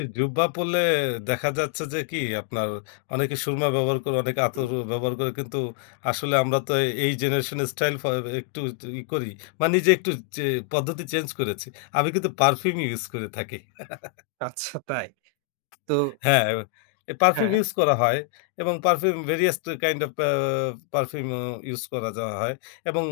এ জুব্বা পরলে দেখা যাচ্ছে যে কি আপনার অনেকে সুরমা ব্যবহার করে, অনেকে হুম। আতর ব্যবহার করে, কিন্তু আসলে আমরা তো এই, এই জেনারেশন এর স্টাইল ফ এ একটু, একটু ই করি। বা নিজে একটু চে পদ্ধতি চেঞ্জ করেছি। আমি কিন্তু পারফিউম ইউজ করে থাকি। আচ্ছা, তাই? তো হ্যাঁ, এ পারফিউম হ্যাঁ। ইউজ করা হয় এবং perfume various kind of a perfume uh use করে যাওয়া হয়। এবং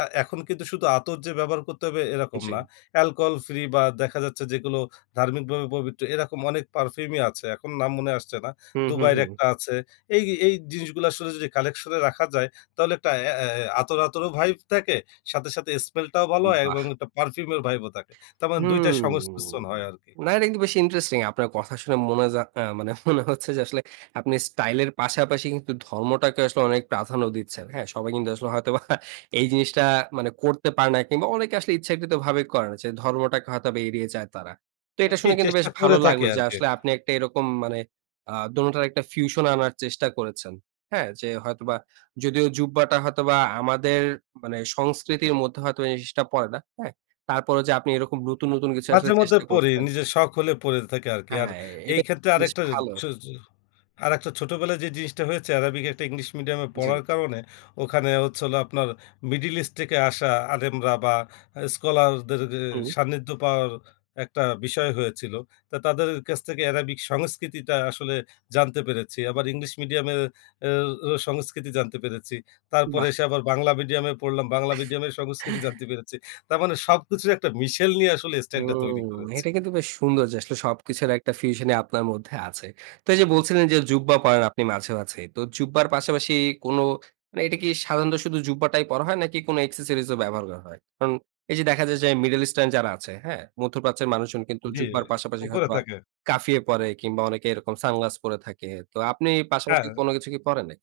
আ এখন কিন্তু শুধু আতর যে ব্যবহার করতে হবে, এরকম না। জ্বী। অ্যালকোহল ফ্রি বা দেখা যাচ্ছে যেগুলো ধার্মিক ভাবে পবিত্র, এরকম অনেক পারফিউমই আছে। এখন নাম মনে আসছে না। হু, হু, দুবাই এর হু। একটা আছে। এই, এই জিনিসগুলা আসলে যদি কালেকশন এ রাখা যায়, তাহলে একটা এ এ আতর, আতরও ভাইব থাকে। সাথে, সাথে স্মেল টাও ভালো উম হয় বাহ! এবং একটা পারফিউম এর ভাইব ও থাকে। তারমানে ২ টাই হুম। সংমিশ্রণ হয় আরকি। না, এটা কিন্তু বেশ ইন্টারেস্টিং, আপনার কথা শুনে মনে যা, অ্যা মানে মনে হচ্ছে যে, আসলে আপনি স্টাইল এর পাশাপাশি কিন্তু ধর্মটাকে আসলে অনেক প্রাধান্য দিচ্ছেন। হ্যাঁ? সবাই কিন্তু আসলে হয়তোবা এই জিনিসটা, মানে করতে পারে না, কিংবা অনেকে আসলে ইচ্ছাকৃতভাবে করে না যে, ধর্মটাকে হয়তোবা এড়িয়ে যায় তারা। তো হুম এটা জ্বী। শুনে কিন্তু চেষ্টা বেশ করে ভালো থাকি লাগলো যে, আরকি। আসলে আপনি একটা এরকম মানে, আ দোনোটার একটা ফিউশন আনার চেষ্টা করেছেন। হ্যাঁ? যে হয়তোবা, যদিও জুব্বাটা হয়তোবা আমাদের মানে সংস্কৃতির মধ্যে হয়তো এই জিনিসটা পড়ে না। হ্যাঁ? তারপরেও যে আপনি এরকম নতুন, নতুন কিছু আসলে মাঝে-মধ্যে চেষ্টা পরি, করছেন নিজের শখ হলে পরে থাকি আরকি। আর হ্যাঁ, এই এটা কিন্তু ক্ষেত্রে বেশ আরেকটা এ ভালো। ছো ছো আরেকটা ছোটবেলায় যে জিনিসটা হয়েছে, অ্যারাবিক একটা ইংলিশ মিডিয়াম এ জ্বী। পড়ার কারণে, ওখানে হচ্ছিল আপনার, মিডল ইস্ট থেকে আসা আলেমরা বা স্কলারদের গে হুম। সান্নিধ্য পাওয়ার একটা বিষয় হয়েছিল। তো, তাদের কাছ থেকে অ্যারাবিক সংস্কৃতিটা আসলে জানতে পেরেছি। আবার, ইংলিশ মিডিয়ামের এ এ সংস্কৃতি জানতে পেরেছি। তারপরে বাহ! এসে আবার বাংলা মিডিয়ামে পড়লাম, বাংলা মিডিয়ামের সংস্কৃতি জানতে পেরেছি। তার মানে, সবকিছুই একটা মিশেল নিয়ে আসলে স্টাইলটা হুম। তৈরি করেছি। এটা কিন্তু বেশ সুন্দর যে, আসলে সব কিছুর একটা ফিউশনই আপনার মধ্যে আছে। তো এই যে বলছিলেন যে, জুব্বা পরেন আপনি মাঝে-মাঝেই। তো জুব্বার পাশাপাশি কোন, মানে এইটা কি সাধারণত শুধু জুব্বাটাই পরা হয়, নাকি কোন এক্সেসরিজ ও ব্যবহার করা হয়? কারণ এই যে দেখা যায় যে, মিডল ইস্টার্ন যারা আছে, হ্যাঁ? মধ্যপ্রাচ্যের মানুষজন কিন্তু জ্বী, জুব্বার পাশাপাশি উপরে হয়তোবা থাকে। কাফিয়ে পরে কিংবা অনেকে এরকম সানগ্লাস পরে থাকে। তো, আপনি পাশাপাশি হ্যাঁ। কোন কিছু কি পরেন নাকি?